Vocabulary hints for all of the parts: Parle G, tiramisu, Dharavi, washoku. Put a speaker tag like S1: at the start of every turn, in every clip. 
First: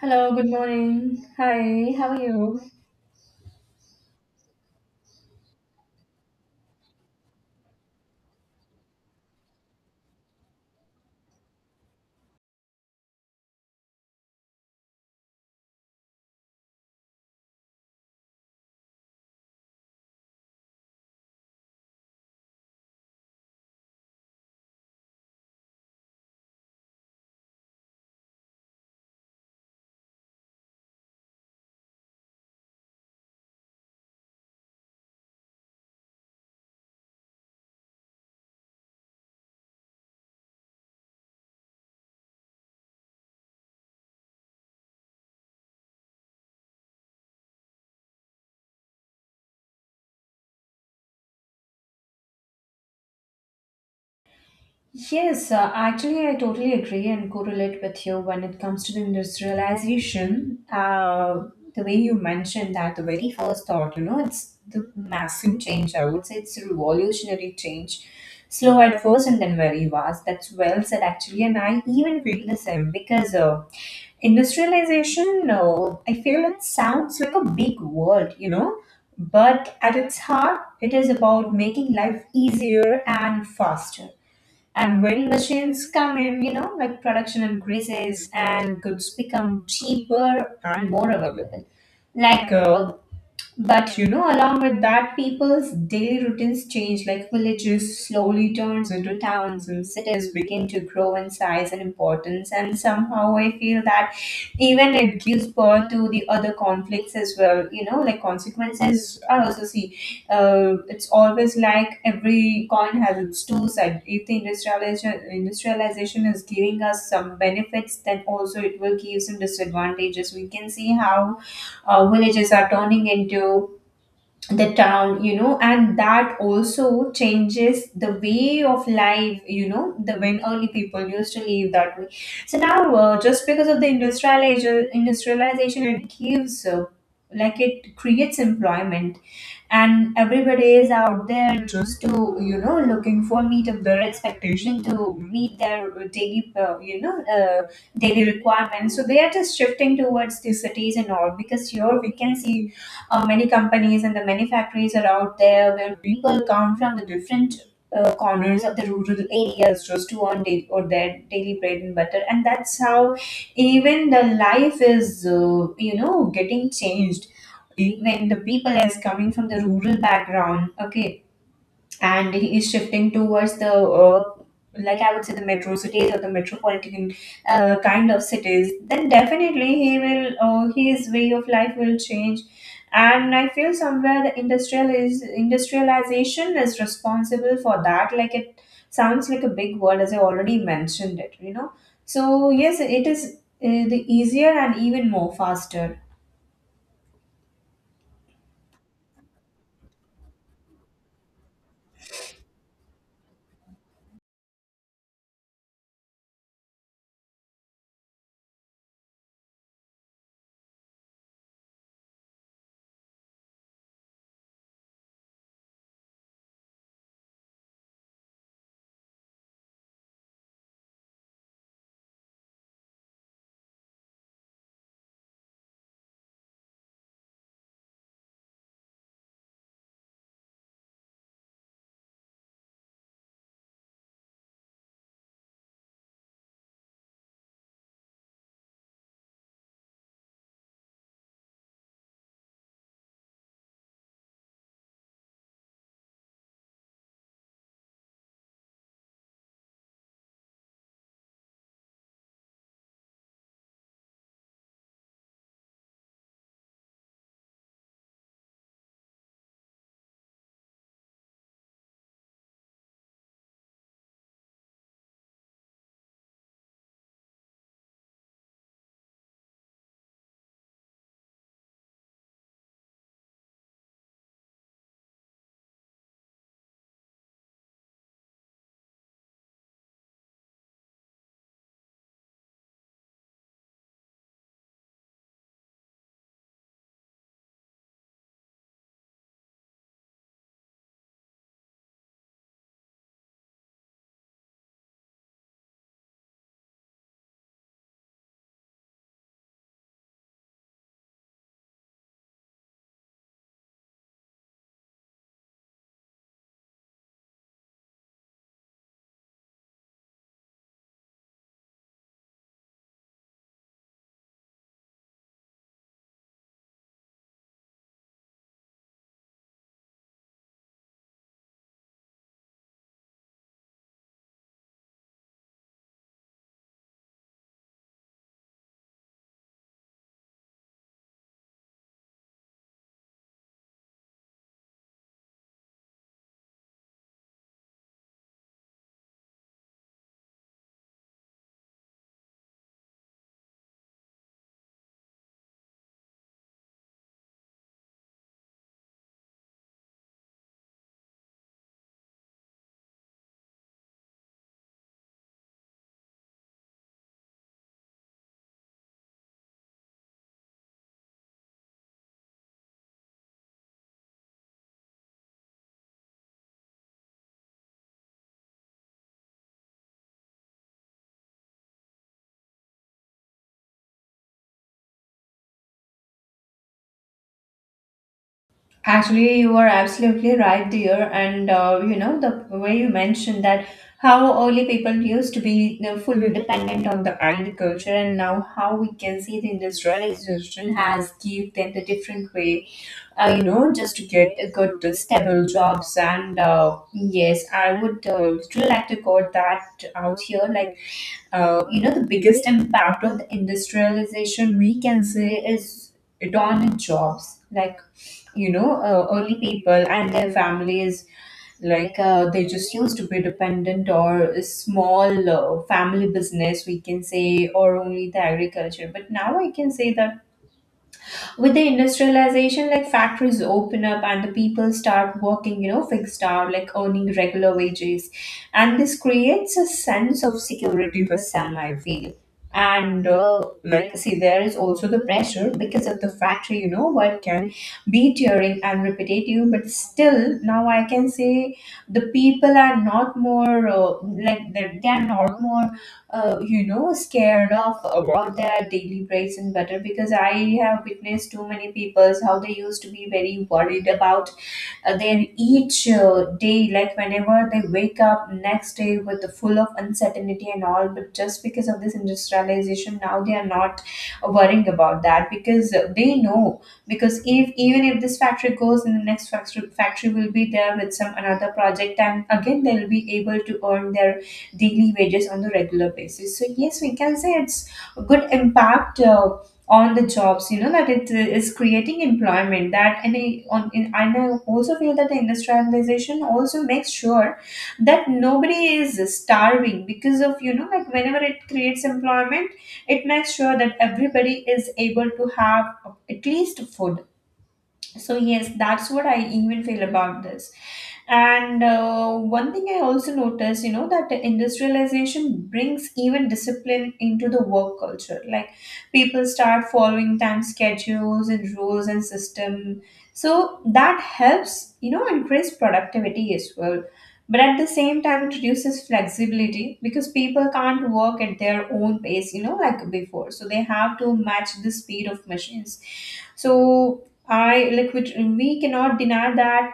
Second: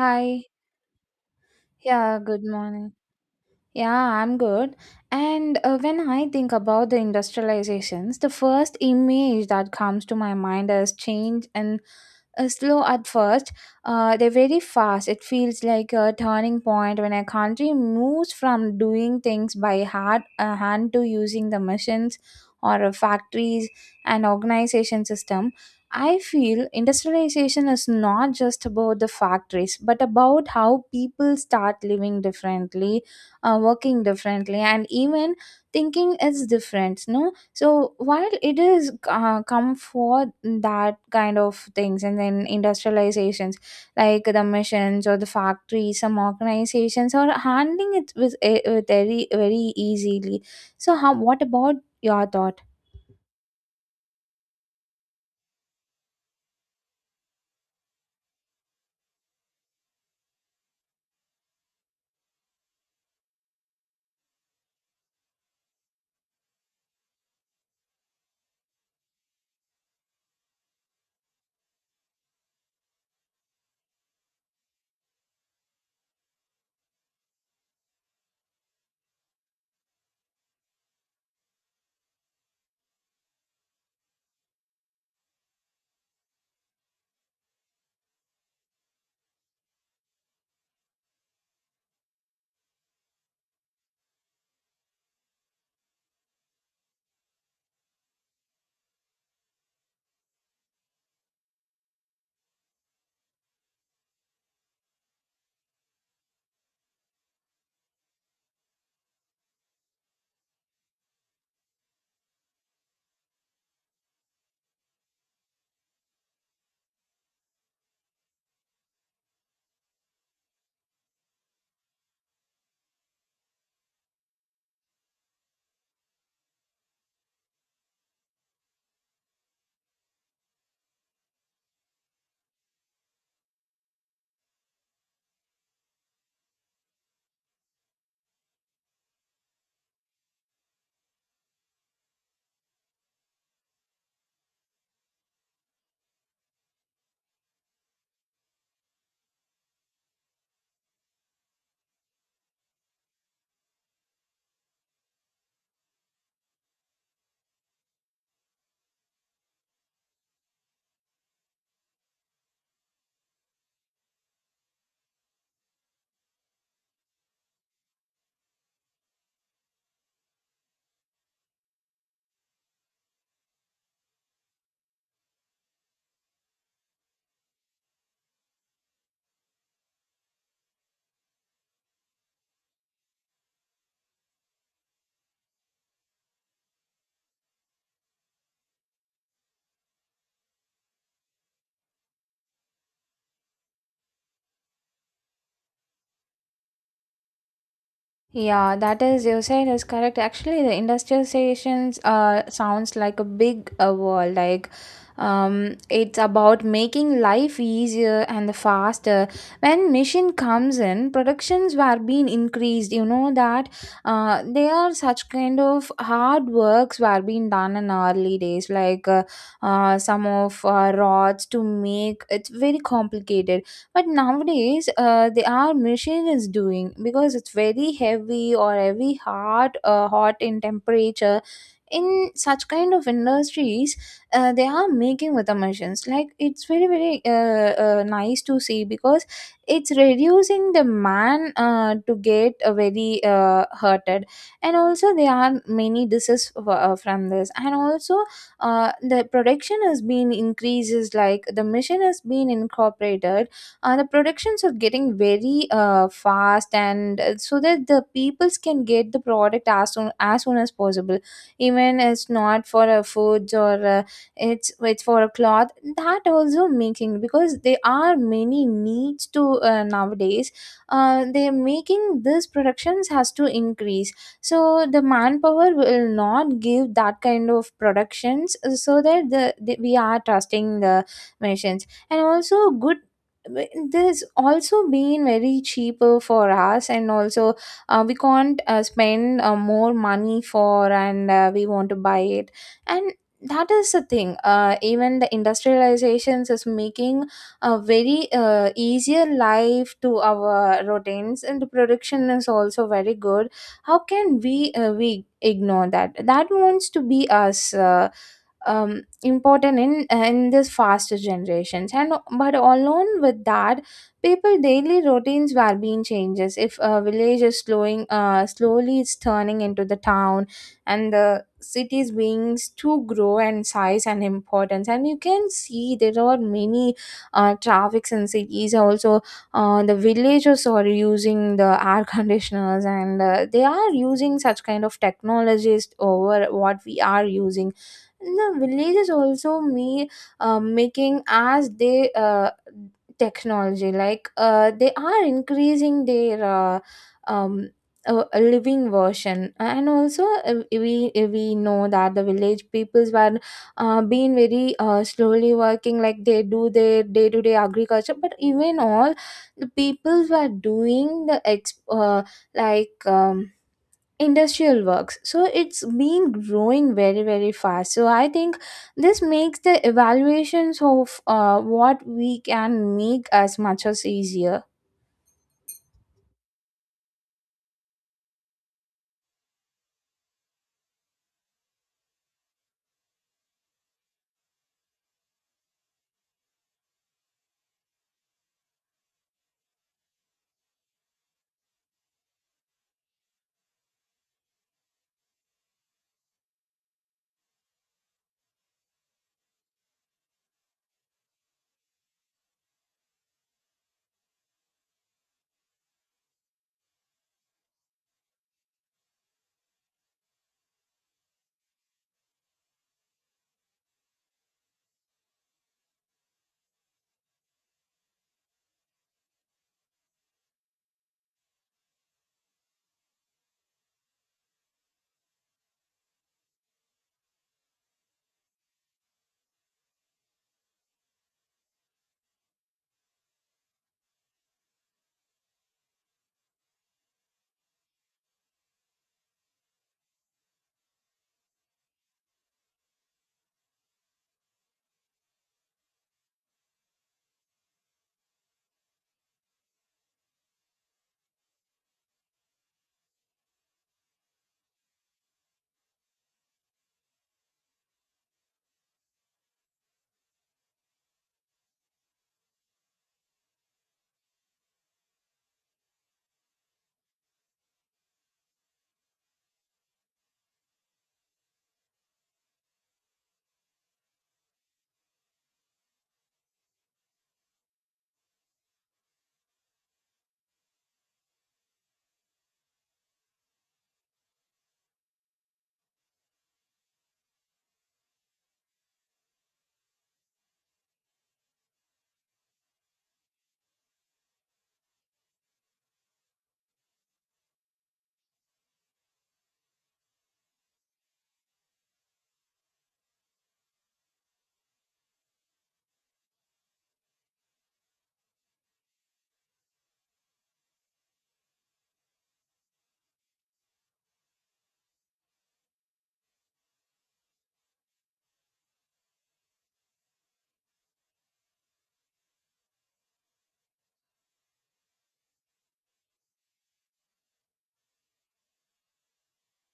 S1: Hello, good morning. Hi, how
S2: Yeah,
S1: are
S2: good
S1: you?
S2: morning. Yeah, I'm good. And when I think about the industrializations, the first image that comes to my mind is change and slow at first, they're very fast. It feels like a turning point when a country moves from doing things by hard hand to using the machines or factories and organization system. I feel industrialization is not just about the factories, but about how people start living differently, working differently, and even thinking is different. No, so while it is come for that kind of things and then industrializations like the machines or the factories, some organizations are handling it with, with very, very easily. So how, what about your thought?
S1: Yes, actually, I totally agree and correlate with you when it comes to the industrialization. The way you mentioned that, the very first thought, you know, it's the massive change. I would say it's a revolutionary change. Slow at first and then very fast. That's well said, actually. And I even feel the same because industrialization, no, I feel it sounds like a big word, you know, but at its heart, it is about making life easier and faster, and when machines come in, you know, like production increases and goods become cheaper and more available. Like uh, but you know, along with that, people's daily routines change, like villages slowly turns into towns and cities begin to grow in size and importance. And somehow I feel that even it gives birth to the other conflicts as well. You know, like consequences are also see. It's always like every coin has its two sides. If the industrialization is giving us some benefits, then also it will give some disadvantages. We can see how villages are turning into the town, you know, and that also changes the way of life, you know, the when early people used to live that way. So now, just because of the industrialization, it gives like it creates employment, and everybody is out there just to, you know, looking for meet up their expectation to meet their daily daily requirements, so they are just shifting towards the cities and all, because here we can see many companies and the many factories are out there where people come from the different corners of the rural areas just to earn or their daily bread and butter, and that's how even the life is, you know, getting changed when the people is coming from the rural background. Okay. And he is shifting towards the like, I would say, the metro cities or the metropolitan kind of cities, then definitely he will, his way of life will change. And I feel somewhere the industrialization is responsible for that, like it sounds like a big word as I already mentioned it, you know. So yes, it is the easier and even more faster.
S2: Yeah, that is you saying is correct. Actually, the industrializations sounds like a big world. It's about making life easier and the faster. When machine comes in, productions were being increased. You know that, they are such kind of hard works were being done in early days. Like, some of rods to make it's very complicated but nowadays, they are machine is doing because it's very heavy or very hard, hot in temperature. In such kind of industries, they are making with the machines. Like it's very very nice to see because it's reducing the man to get very hurted, and also there are many diseases from this, and also the production has been increases like the machine has been incorporated, the productions are getting very fast and so that the peoples can get the product as soon as possible. Even it's not for foods or it's for a cloth, that also making because there are many needs to nowadays. They're making these productions has to increase, so the manpower will not give that kind of productions, so that the we are trusting the machines and also good, but there's also been very cheaper for us and also we can't spend more money for and we want to buy it. And that is the thing, even the industrializations is making a very easier life to our routines, and the production is also very good. How can we ignore that? That wants to be us um, important in this faster generations. And but along with that people daily routines were being changes, if a village is slowing slowly it's turning into the town and the cities being to grow and size and importance, and you can see there are many traffics in cities also. The villagers are using the air conditioners and they are using such kind of technologies over what we are using. The villages also me, making as they technology, like they are increasing their um, living version. And also we know that the village peoples were being very slowly working, like they do their day to day agriculture, but even all the peoples were doing the like um, industrial works. So it's been growing very very fast, so I think this makes the evaluations of what we can make as much as easier.
S1: Actually, you are absolutely right, dear. And you know, the way you mentioned that how early people used to be, you know, fully dependent on the agriculture, and now how we can see the industrialization has give them the different way, you know, just to get a good stable jobs. And yes, I would really like to quote that out here. Like, you know, the biggest impact of the industrialization we can say is it on jobs. Like, you know, early people and their families, they just used to be dependent or a small family business we can say, or only the agriculture. But now I can say that with the industrialization, like factories open up and the people start working, you know, fixed hour, like earning regular wages, and this creates a sense of security for some, I feel. And like, see, there is also the pressure because of the factory, you know, what can be tiring and repetitive. But still, now I can say the people are not more like, they are not more you know, scared of about their daily breaks and butter, because I have witnessed too many people's how they used to be very worried about they each day, like whenever they wake up next day with the full of uncertainty and all. But just because of this industrialization, now they are not worrying about that, because they know, because if even if this factory goes, and the next factory will be there with some another project, and again they'll be able to earn their daily wages on the regular basis. So yes, we can say it's a good impact on the jobs, you know, that it is creating employment. That and I- on in, and I also feel that the industrialization also makes sure that nobody is starving because of, you know, like whenever it creates employment, it makes sure that everybody is able to have at least food. So yes, that's what I even feel about this. And one thing I also notice, you know, that industrialization brings even discipline into the work culture, like people start following time schedules and rules and system. So that helps, you know, increase productivity as well. But at the same time, it reduces flexibility because people can't work at their own pace, you know, like before, so they have to match the speed of machines. So I like, which we cannot deny, that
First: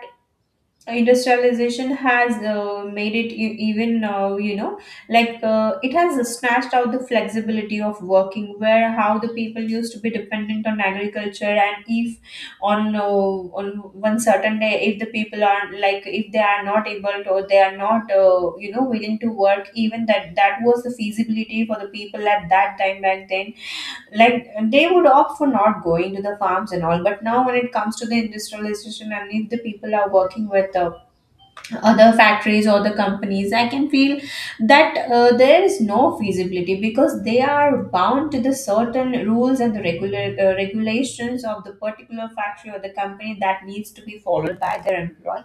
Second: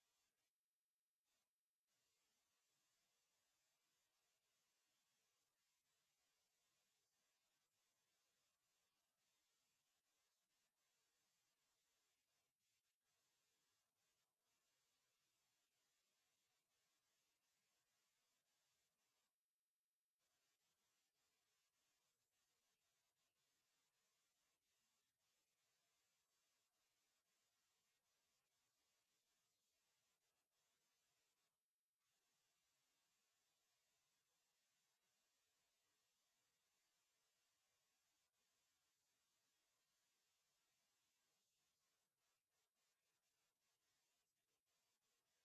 S1: industrialization has made it even you know, it has snatched out the flexibility of working, where how the people used to be dependent on agriculture, and if on one certain day if the people are like, if they are not able to, or they are not, you know, willing to work, even that was the feasibility for the people at that time back then, like they would opt for not going to the farms and all. But now when it comes to the industrialization, and if the people are working with other factories or the companies, I can feel that there is no feasibility, because they are bound to the certain rules and the regular regulations of the particular factory or the company that needs to be followed by their employee.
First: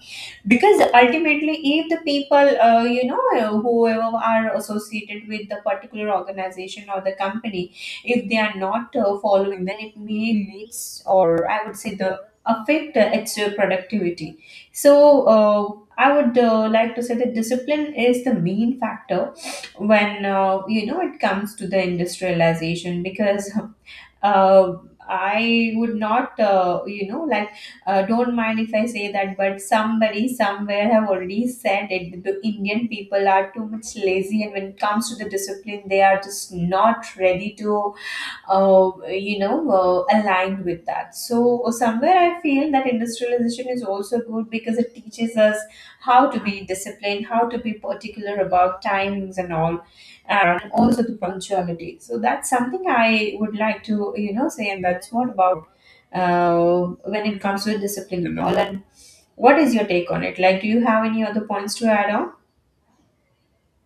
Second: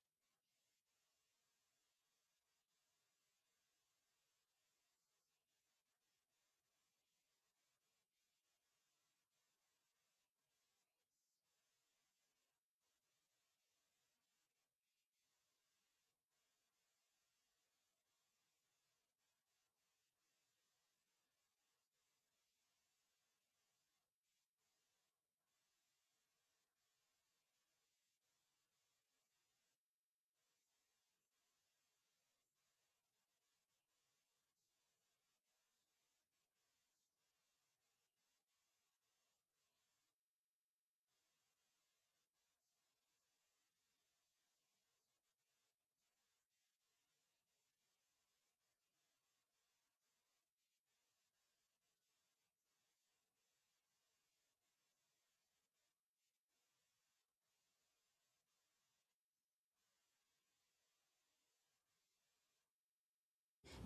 S1: Because ultimately, if the people, you know, whoever are associated with the particular organization or the company, if they are not following, then it may leads, or I would say the affect its productivity. So uh, I would like to say that discipline is the main factor when, you know, it comes to the industrialization, because uh, I would not, you know, like, don't mind if I say that, but somebody somewhere have already said it that the Indian people are too much lazy, and when it comes to the discipline they are just not ready to aligned with that. So somewhere I feel that industrialization is also good because it teaches us how to be disciplined, how to be particular about timings and all, and also the punctuality. So that's something I would like to, you know, say, and that's what about when it comes to discipline and all. And what is your take on it? Like, do you have any other points to add on?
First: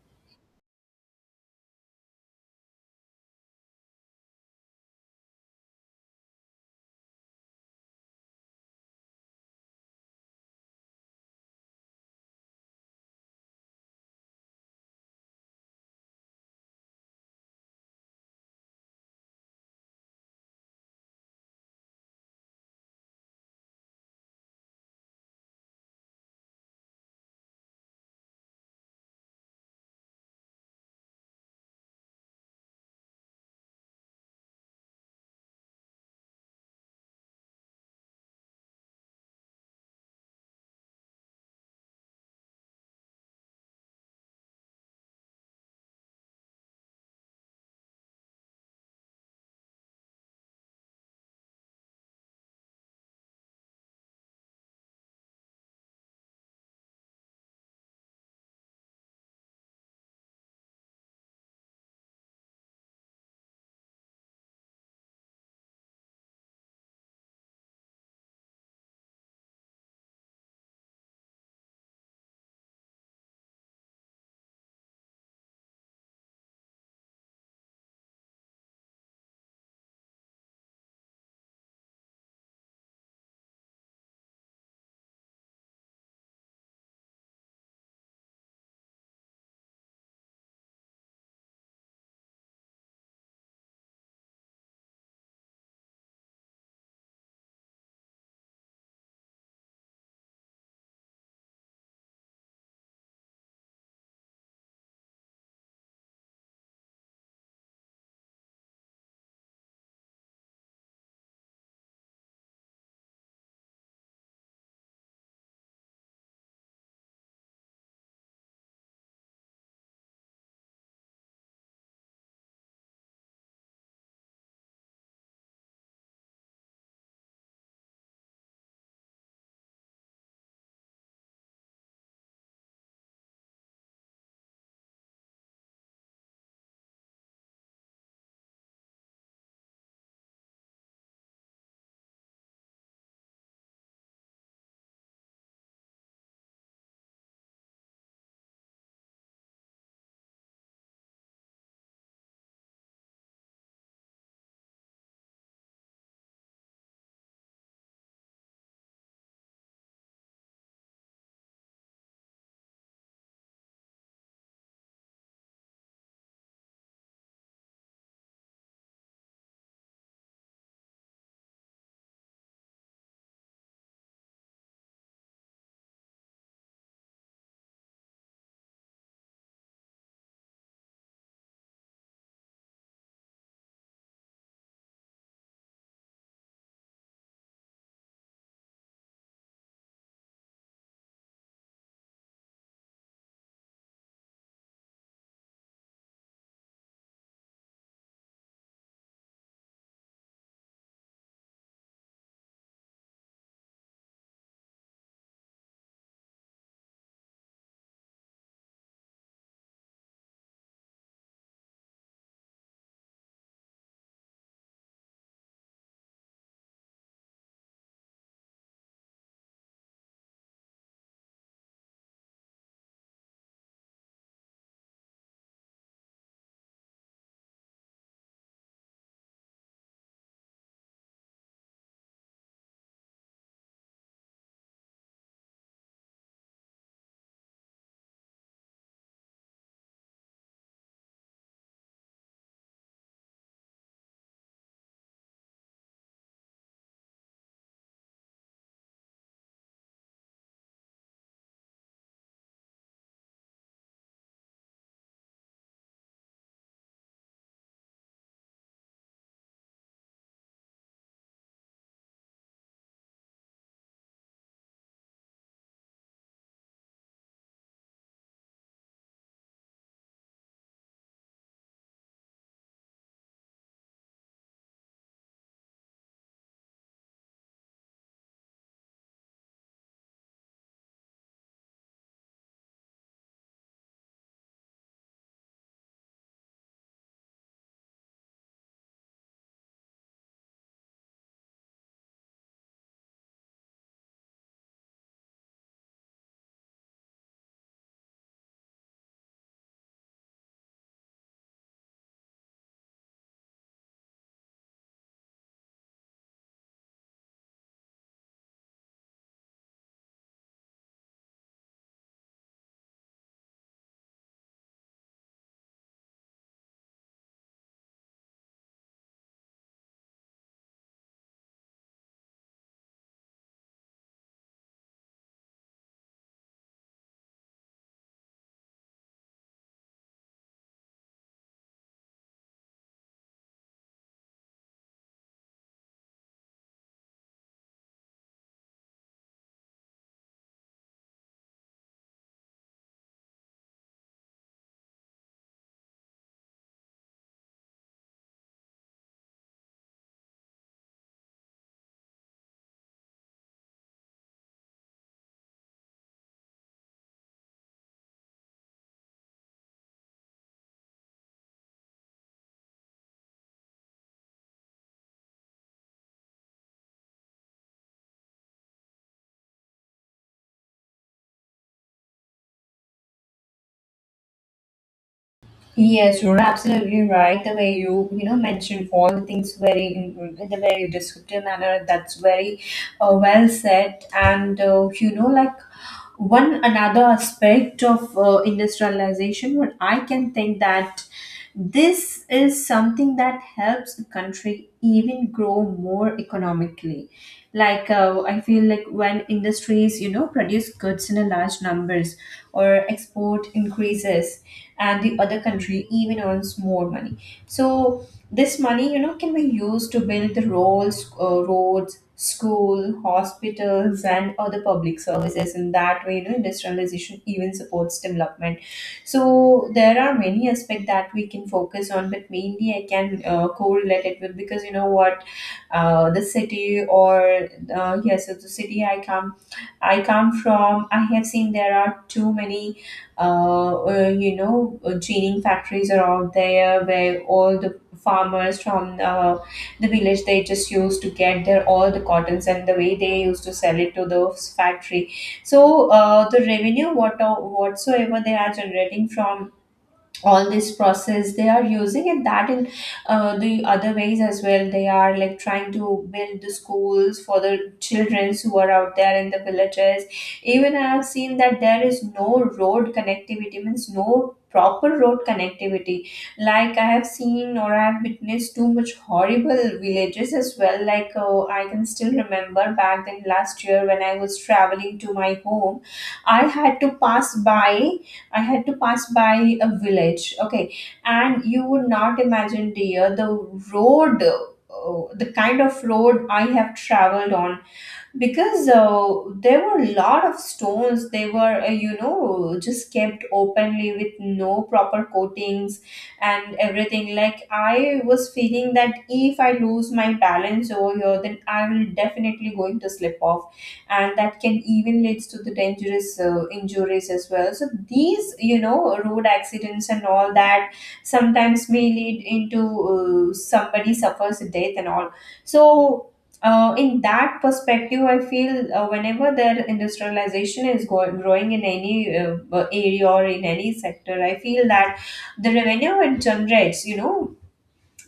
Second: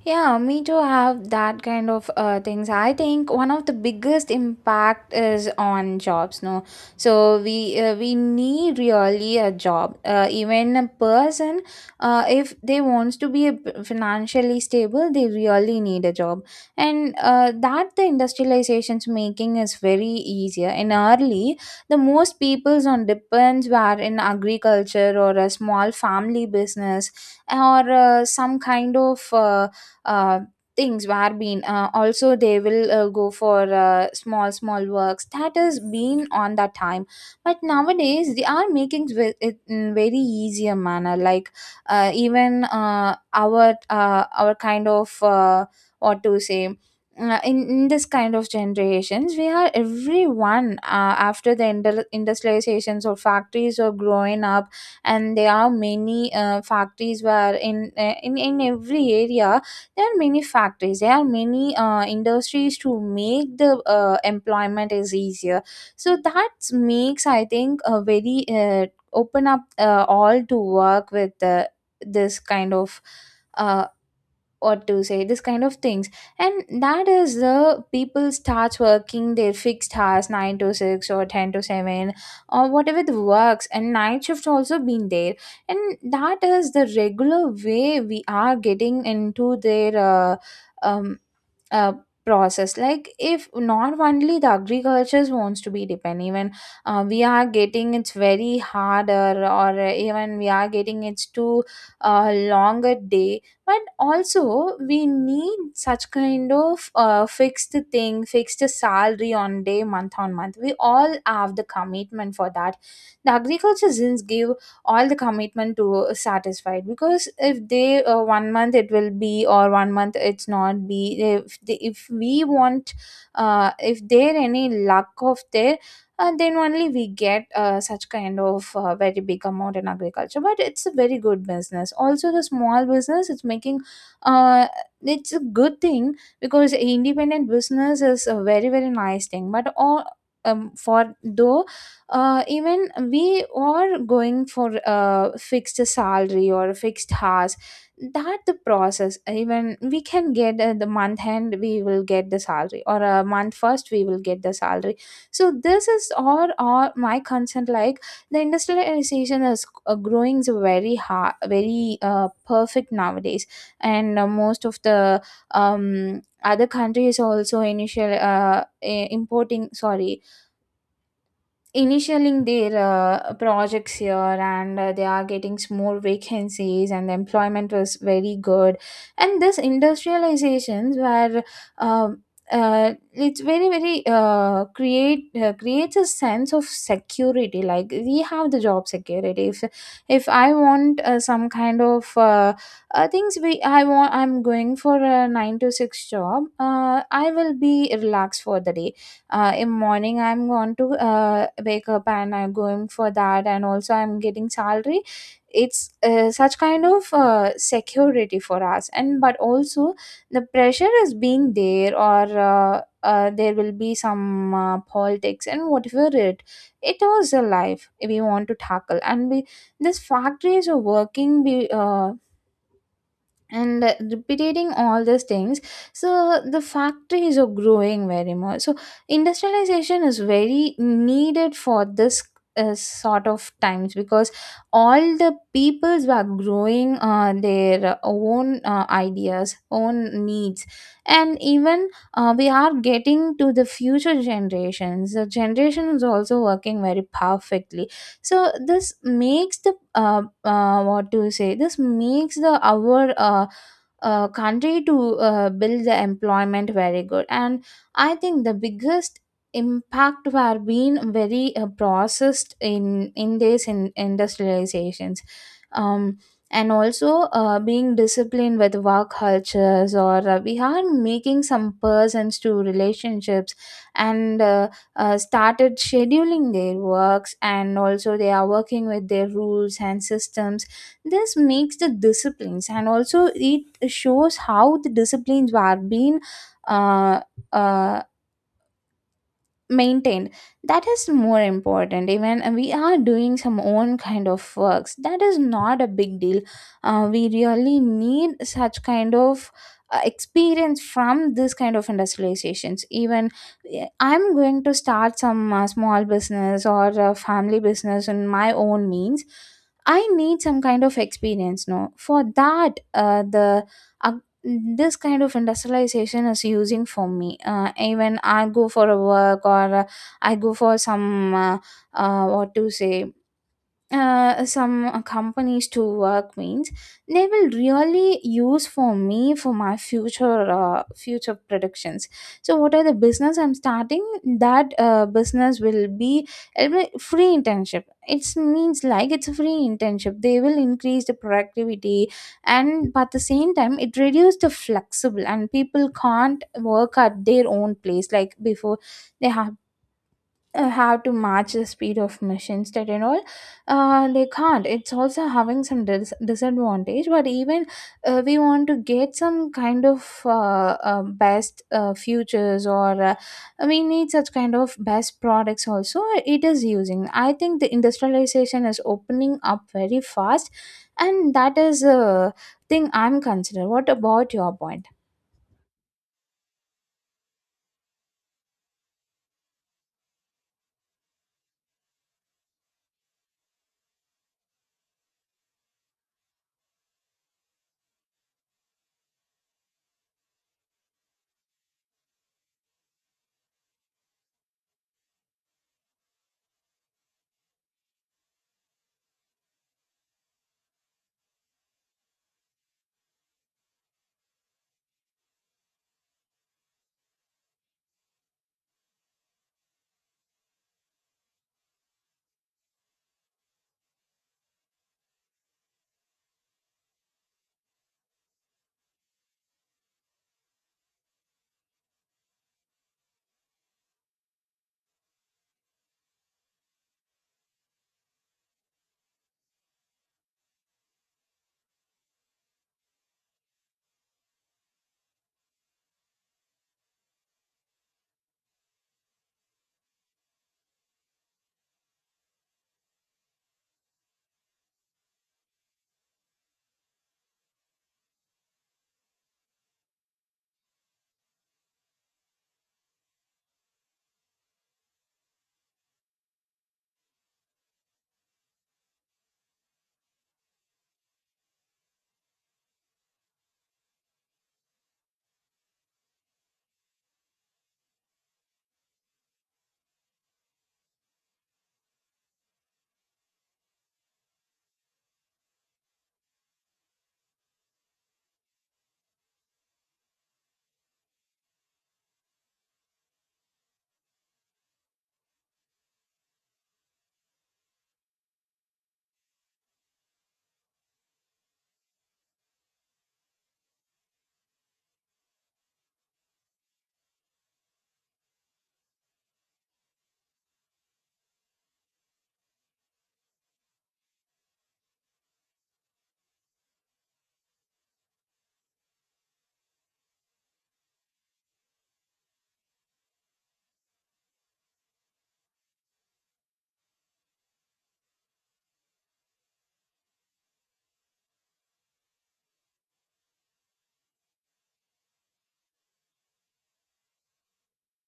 S2: Yeah, me too have that kind of things. I think one of the biggest impact is on jobs, no. So we need really a job. Even a person, if they wants to be a financially stable, they really need a job, and that the industrialization's making is very easier. And early, the most peoples on depends were in agriculture or a small family business or some kind of. Uh, Things were been, also they will go for small small works that has been on that time, but nowadays they are making it in very easier manner. Like even our kind of what to say, in this kind of generations we are everyone, after the industrializations or factories are growing up, and there are many factories were in every area. There are many factories, there are many industries to make the employment is easier. So that makes I think a very open up all to work with this kind of uh, what to say, this kind of things. And that is the people starts working their fixed hours 9 to 6 or 10 to 7, or whatever the works, and night shift also been there. And that is the regular way we are getting into their um, uh, process, like if not only the agriculture wants to be depend, even we are getting it's very harder, or even we are getting it's too longer day, but also we need such kind of fixed thing, fixed salary on day month on month. We all have the commitment for that. The agriculture zins give all the commitment to satisfied, because if they one month it will be or one month it's not be, if we want if there any lack of there, then only we get such kind of very big amount in agriculture. But it's a very good business, also the small business it's making, uh, it's a good thing, because independent business is a very very nice thing. But all, for though, even we are going for a fixed salary or a fixed hours, that the process, even we can get the month end we will get the salary, or a month first we will get the salary. So this is all my concern. Like the industrialization is growing so very hard, very perfect nowadays. And most of the other countries also initial, importing, sorry, initialing their projects here, and they are getting more vacancies and the employment was very good. And this industrializations were um, it's very very creates a sense of security. Like we have the job security, if I want some kind of things we I want, I'm going for a 9 to 6 job, I will be relaxed for the day. In morning I'm going to wake up, and I'm going for that, and also I'm getting salary. It's such kind of security for us. And but also the pressure is being there, or there will be some politics and whatever, it was a life we want to tackle. And we, these factories are working and repeating all these things. So the factories are growing very much, so industrialization is very needed for this sort of times, because all the peoples were growing their own ideas, own needs. And even we are getting to the future generations, the generation is also working very perfectly. So this makes the what to say, this makes the our country to build the employment very good. And I think the biggest impact were being very processed in these industrializations. um, and also being disciplined with work cultures, or we are making some persons to relationships, and started scheduling their works, and also they are working with their rules and systems. This makes the disciplines, and also it shows how the disciplines are being uh, uh, maintained. That is more important, even we are doing some own kind of works, that is not a big deal. We really need such kind of experience from this kind of industrializations. Even I'm going to start some small business or a family business in my own means, I need some kind of experience, no. For that the uh, this kind of industrialization is using for me. Even I go for a work, or I go for some what to say, some companies to work means, they will really use for me for my future future predictions. So what are the business I'm starting, that business will be, it'll be free internship. It means like it's a free internship. They will increase the productivity, and but at the same time it reduces the flexible, and people can't work at their own place like before. They have to match the speed of machines, that and all. They can't, it's also having some disadvantage. But even we want to get some kind of best futures, or we need such kind of best products also. It is using, I think. The industrialization is opening up very fast, and that is a thing I'm considering. What about your point?
S1: Yes, you're absolutely right. The way you, you know, mentioned all the things very in a very descriptive manner. That's very, well said. And you know, like one another aspect of industrialization what I can think, that this is something that helps a country even grow more economically. Like, I feel like when industries, you know, produce goods in a large numbers, or export increases, and the other country even earns more money. So this money, you know, can be used to build the roads, school, hospitals, and other public services. In that way, you know, industrialization even supports development. So there are many aspects that we can focus on, but mainly I can correlate it with because, you know what, the city or yes, so the city I come from. I have seen there are too many, you know, chaining factories are out there where all the farmers from the village, they just used to get their all the cottons and the way they used to sell it to the factory. So the revenue what, whatsoever they are generating from all this process, they are using, and that in the other ways as well, they are like trying to build the schools for the children who are out there in the villages. Even I have seen that there is no road connectivity, means no proper road connectivity. Like I have seen, or I have witnessed too much horrible villages as well. Like, I can still remember back then last year when I was traveling to my home, I had to pass by I had to pass by a village. Okay. And you would not imagine, dear, the road, the kind of road I have traveled on because there were a lot of stones. They were just kept openly with no proper coatings and everything. Like I was feeling that if I lose my balance over here, then I will definitely going to slip off, and that can even leads to the dangerous injuries as well. So these, road accidents and all that, sometimes may lead into, somebody suffers a death and all. So in that perspective, I feel, whenever their industrialization is growing in any area or in any sector, I feel that the revenue it generates,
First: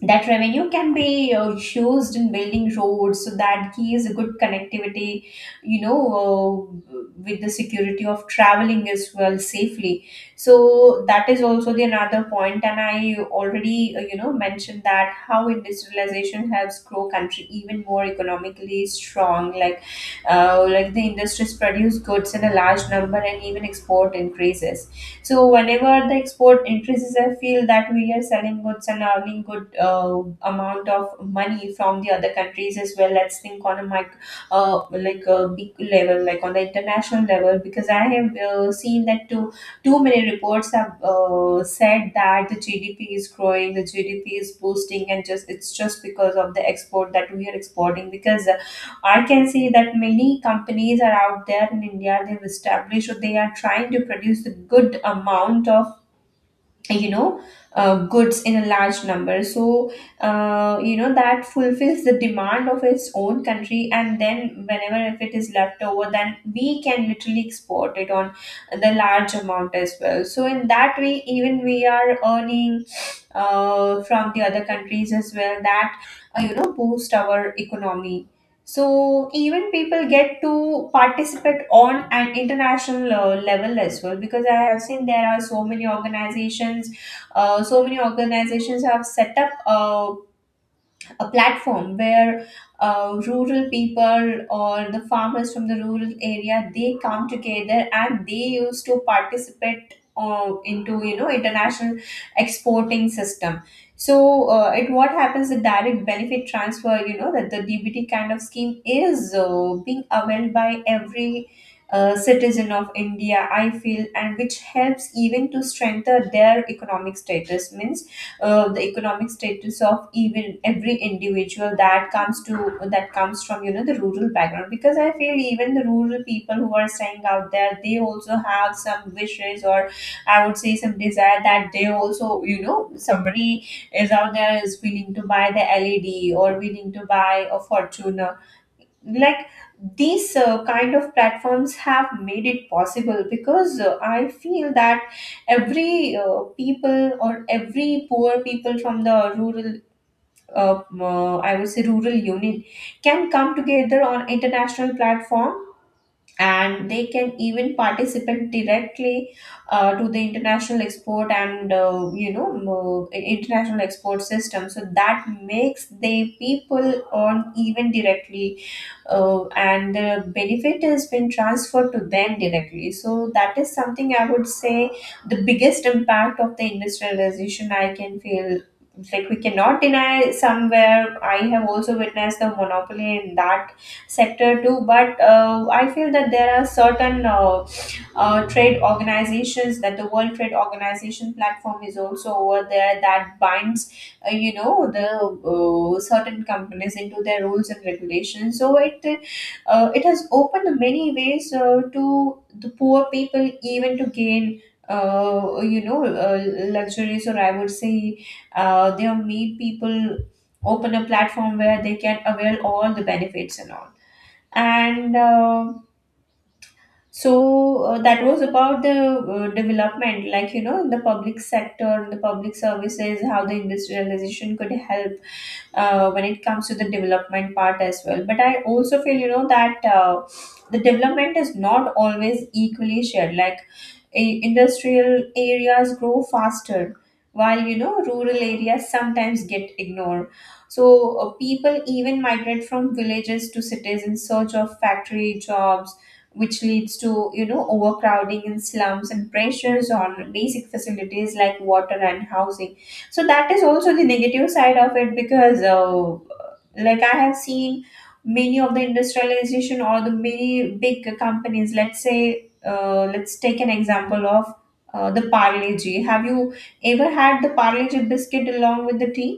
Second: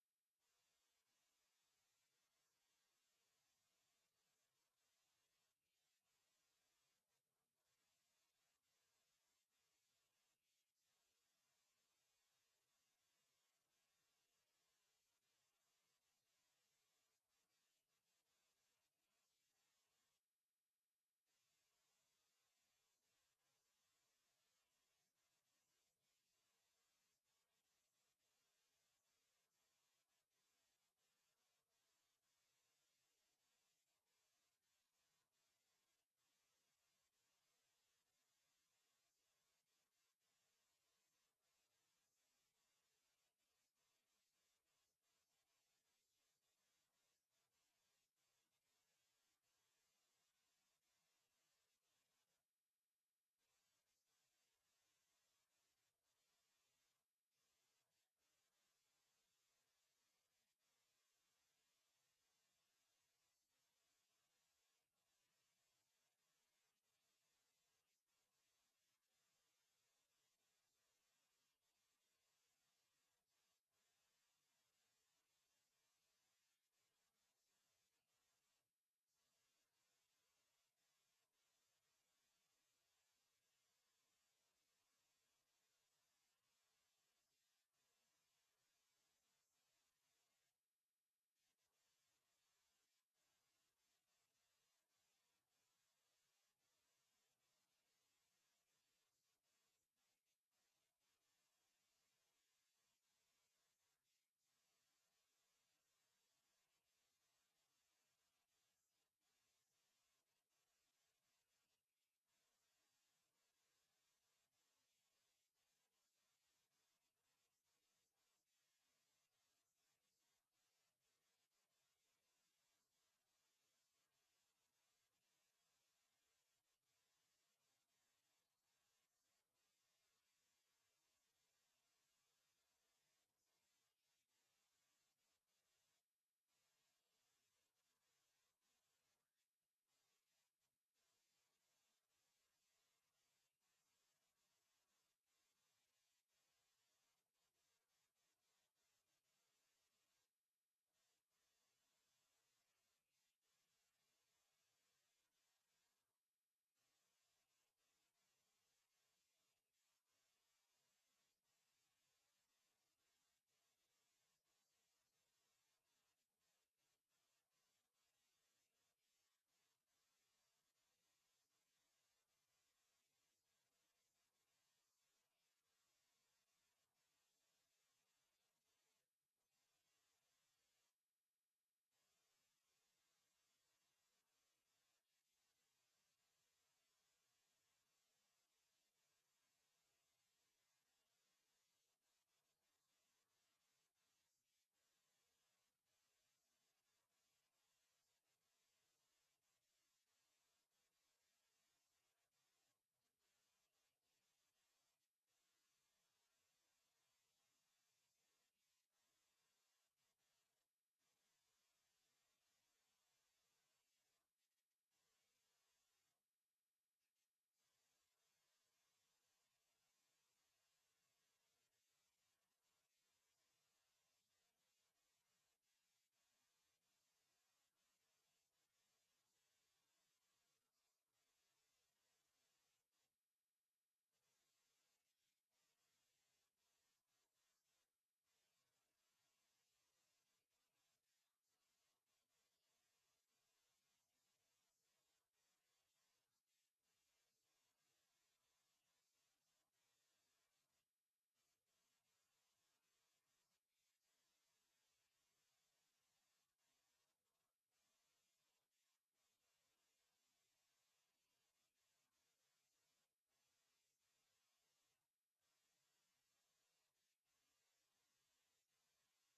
S1: that revenue can be used in building roads, so that gives a good connectivity, with the security of traveling as well safely. So that is also the another point, and I already, mentioned that how industrialization helps grow country even more economically strong. Like the industries produce goods in a large number and even export increases. So whenever the export increases, I feel that we are selling goods and earning good amount of money from the other countries as well. Let's think on a mic- Like a big level, like on the international level, because I have seen that too. Too many reports have said that the GDP is growing, the GDP is boosting, and just it's just because of the export that we are exporting. Because I can see that many companies are out there in India. They've established or they are trying to produce a good amount of, you know goods in a large number. So that fulfills the demand of its own country, and then whenever if it is left over, then we can literally export it on the large amount as well. So in that way, even we are earning from the other countries as well, that boost our economy. So even people get to participate on an international level as well, because I have seen there are so many organizations. So many organizations have set up a platform where rural people or the farmers from the rural area, they come together and they used to participate into international exporting system. So it what happens, the direct benefit transfer, that the DBT kind of scheme is being availed by every citizen of India, I feel, and which helps even to strengthen their economic status. Means the economic status of even every individual that comes from, the rural background. Because I feel even the rural people who are staying out there, they also have some wishes, or I would say some desire, that they also, somebody is out there is willing to buy the led or willing to buy a fortune. Like these uh, kind of platforms have made it possible, because I feel that every people or every poor people from the rural, I would say rural unit, can come together on international platform, and they can even participate directly to the international export and, international export system. So that makes the people earn even directly, and benefit has been transferred to them directly. So that is something I would say the biggest impact of the industrialization I can feel. Like we cannot deny, somewhere I have also witnessed the monopoly in that sector too. But I feel that there are certain, trade organizations, that the world trade organization platform is also over there, that binds, you know the certain companies into their rules and regulations. So it, it has opened many ways to the poor people even to gain, uh, you know uh, luxuries, or I would say they have made people open a platform where they can avail all the benefits and all. And uh, so uh, that was about the development, like, in the public sector, in the public services, how the industrialization could help when it comes to the development part as well. But I also feel, that the development is not always equally shared. Industrial areas grow faster, while, rural areas sometimes get ignored. So people even migrate from villages to cities in search of factory jobs, which leads to, overcrowding in slums and pressures on basic facilities like water and housing. So that is also the negative side of it, because like I have seen many of the industrialization or the many big companies, let's say, let's take an example of the Parle G. Have you ever had the Parle G biscuit along with the tea?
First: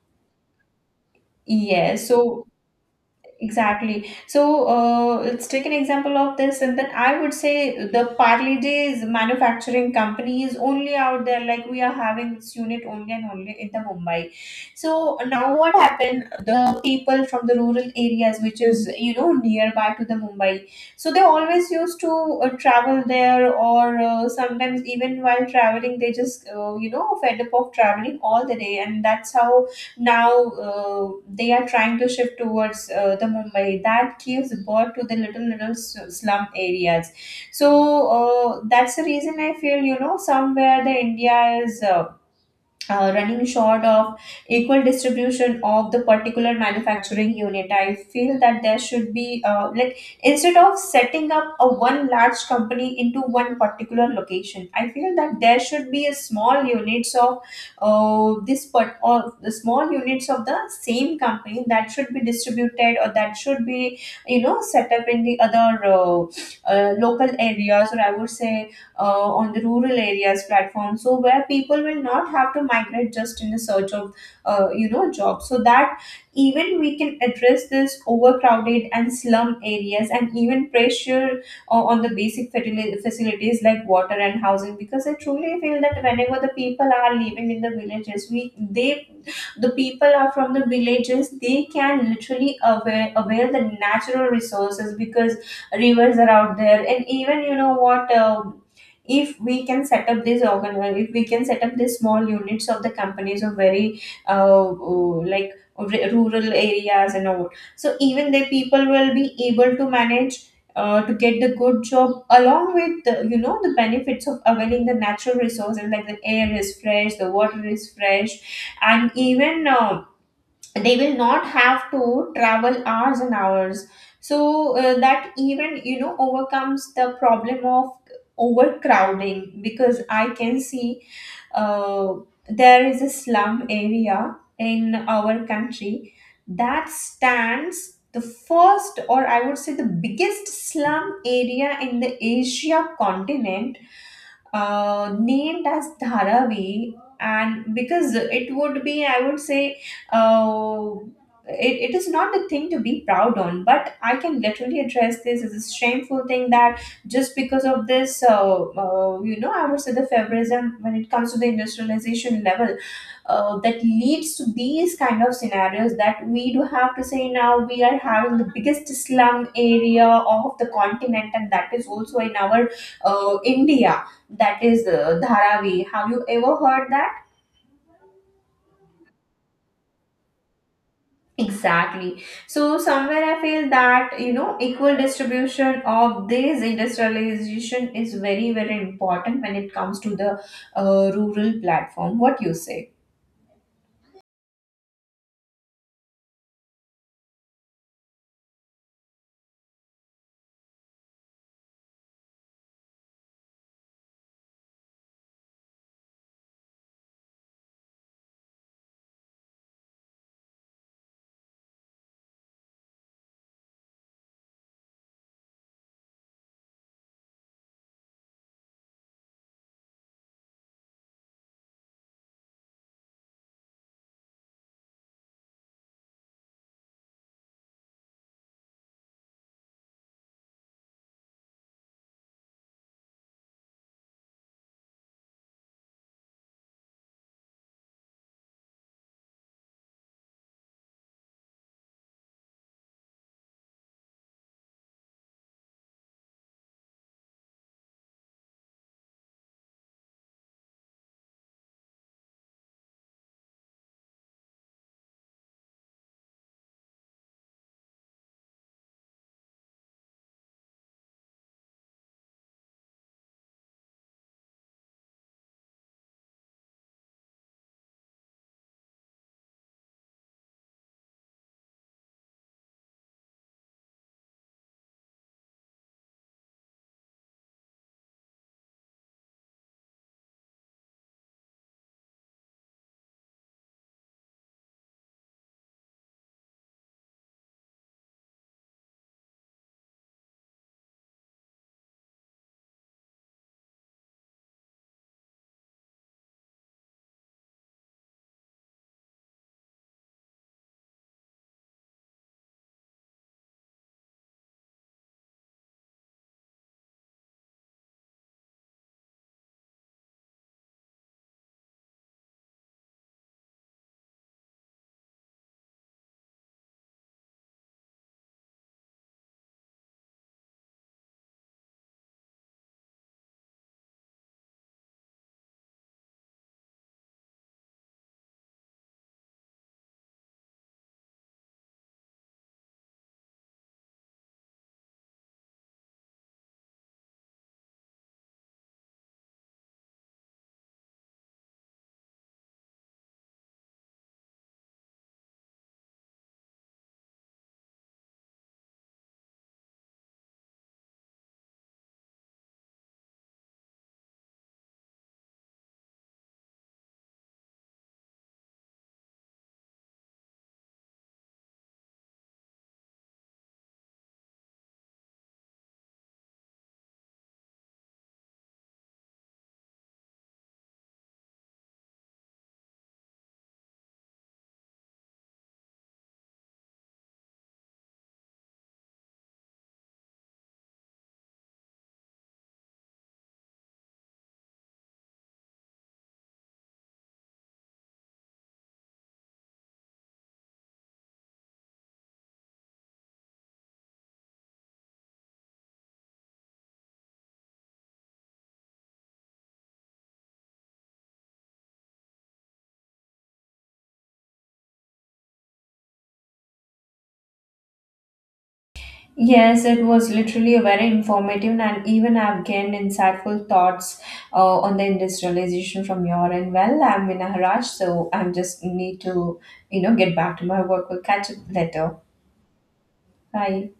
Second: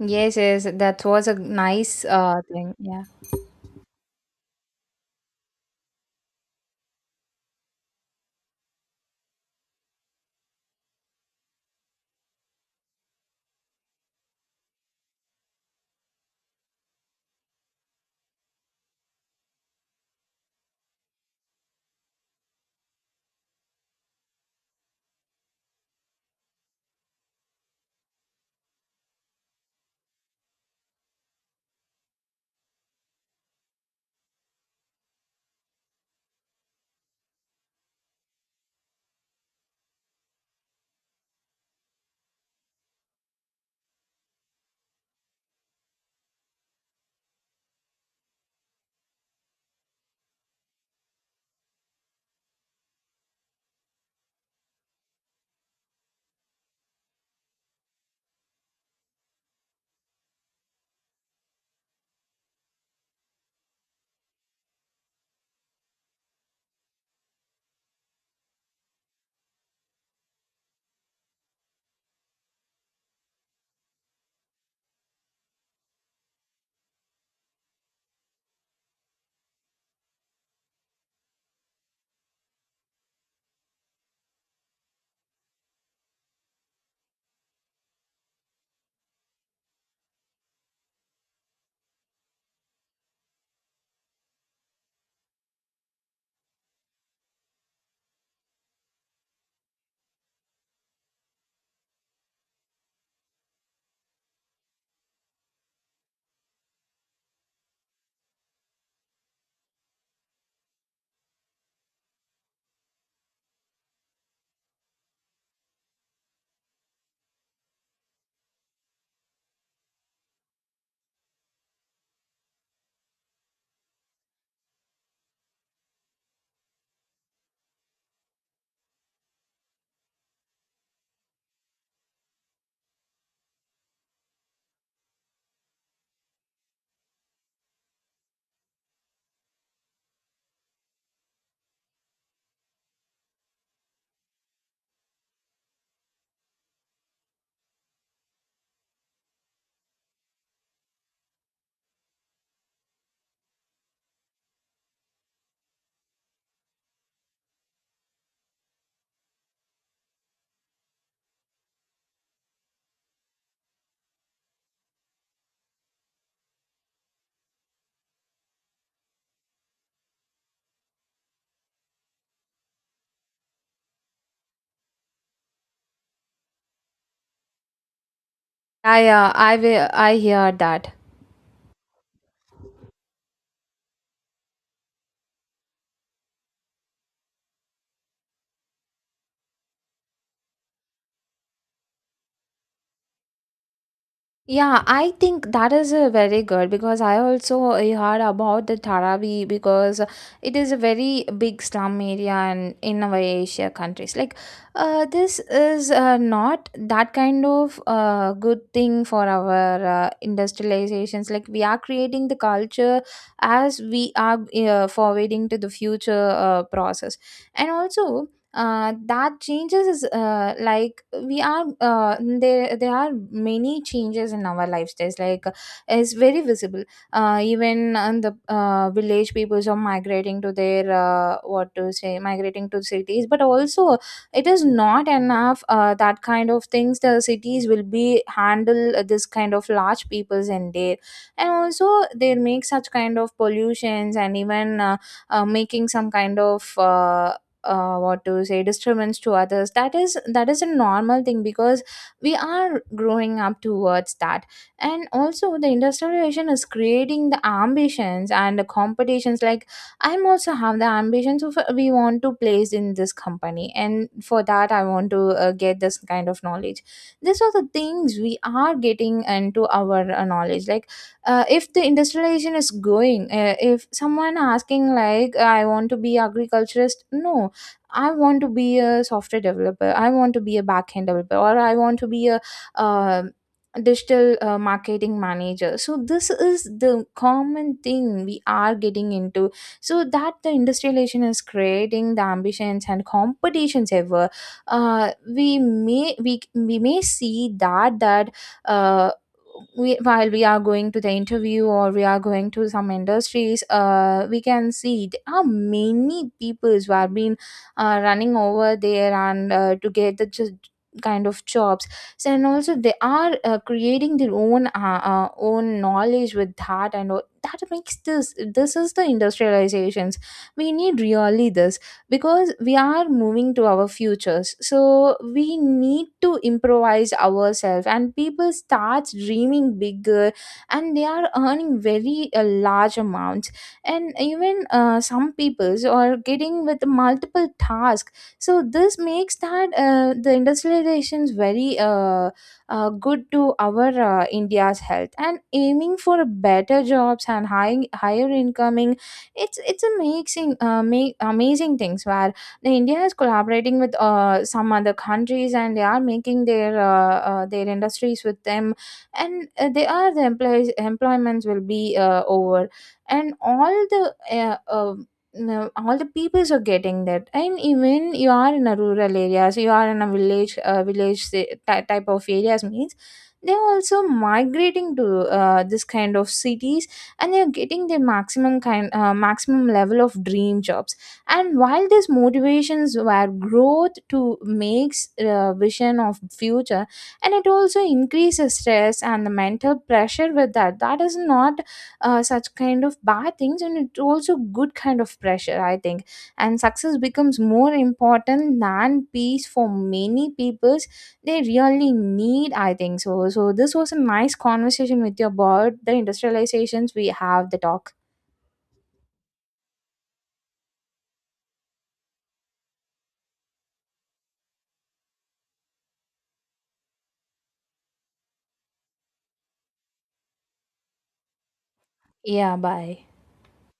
S2: Yes, yes, that was a nice
S1: Yes. So
S2: thing. Yeah.
S1: exactly. So let's take an example of this, and then I would say the Parley Days manufacturing company is only out there. Like we are having its unit only and only in the Mumbai. So now what happened? The people from the rural areas, which is, nearby to the Mumbai, so they always used to travel there, or sometimes even while traveling, they just, fed up of traveling all the day, and that's how now they are trying to shift towards the Mumbai. That gives birth to the little little slum areas. So that's the reason I feel, somewhere the India is, running short of equal distribution of the particular manufacturing unit. I feel that there should be like, instead of setting up a one large company into one particular location, I feel that there should be a small units of this part, or the small units of the same company, that should be distributed or that should be, set up in the other local areas, or I would say on the rural areas platform, so where people will not have to migrate just in the search of, job. So that even we can address this overcrowded and slum areas, and even pressure on the basic facilities like water and housing. Because I truly feel that whenever the people are living in the villages, we they the people are from the villages, they can literally avail, avail the natural resources, because rivers are out there. And even, you know what if we can set up this organ if we can set up these small units of the companies of very, uh, uh, like rural areas and all, so even the people will be able to manage to get the good job along with the, the benefits of availing the natural resources, like the air is fresh, the water is fresh, and even they will not have to travel hours and hours. So that even, overcomes the problem of overcrowding. Because I can see uh, there is a slum area in our country that stands the first, or I would say the biggest slum area in the Asia continent, named as Dharavi. And because it would be, I would say, uh, it, it is not a thing to be proud on, but I can literally address this as a shameful thing, that just because of this, I would say the favorism when it comes to the industrialization level, that leads to these kind of scenarios that we do have to say now we are having the biggest slum area of the continent, and that is also in our India. That is Dharavi. Have you ever heard that?
S2: I will, I hear that.
S1: Exactly. So somewhere I feel that, equal distribution of this industrialization is very very important when it comes to the rural platform. What you say?
S2: Yeah, I think that is very good, because I also heard about the Tarabi, because it is a very big slum area and in our Asia countries. Like, this is not that kind of good thing for our industrializations. Like, we are creating the culture as we are forwarding to the future process, and also. That changes is like we are there are many changes in our lifestyles, like it's very visible. Even on the village peoples are migrating to their, what to say, migrating to cities. But also it is not enough, that kind of things the cities will be handle this kind of large peoples in there. And also they make such kind of pollutions, and even making some kind of, what to say, disturbance to others. That is a normal thing, because we are growing up towards that. And also the industrialization is creating the ambitions and the competitions. Like, I'm also have the ambitions of, we want to place in this company, and for that I want to get this kind of knowledge. These are the things we are getting into our knowledge. Like if the industrialization is going, if someone asking like I want to be agriculturist, no, I want to be a software developer. I want to be a backend developer, or I want to be a uh, digital marketing manager. So this is the common thing we are getting into. So that the industrialization is creating the ambitions and competitions ever. We may see that that. Uh, we, while we are going to the interview or we are going to some industries, we can see there are many people who have been running over there, and to get the just kind of jobs. So, and also they are creating their own own knowledge with that and all. That makes this, this is the industrializations we need, really this, because we are moving to our futures, so we need to improvise ourselves, and people start dreaming bigger, and they are earning very large amounts, and even some peoples are getting with multiple tasks. So this makes that the industrializations very good to our India's health, and aiming for better jobs and higher incoming. It's amazing, amazing things where the India is collaborating with some other countries, and they are making their industries with them. And they are the employees employments will be over, and all the no, all the peoples are getting that. And even you are in a rural areas, you are in a village, type of areas means they're also migrating to this kind of cities, and they're getting their maximum level of dream jobs. And while these motivations were growth to makes vision of future, and it also increases stress and the mental pressure with that. That is not such kind of bad things, and it's also good kind of pressure, I think. And success becomes more important than peace for many peoples. They really need, I think. So so this was a nice conversation with you about the industrializations we have the talk.
S1: Yes, it was literally a very informative, and even I've gained insightful thoughts on the industrialization from your end. Well, I'm in a rush, so I'm just need to, get back to my work. We'll catch up later.
S2: Yeah, bye.
S1: Bye.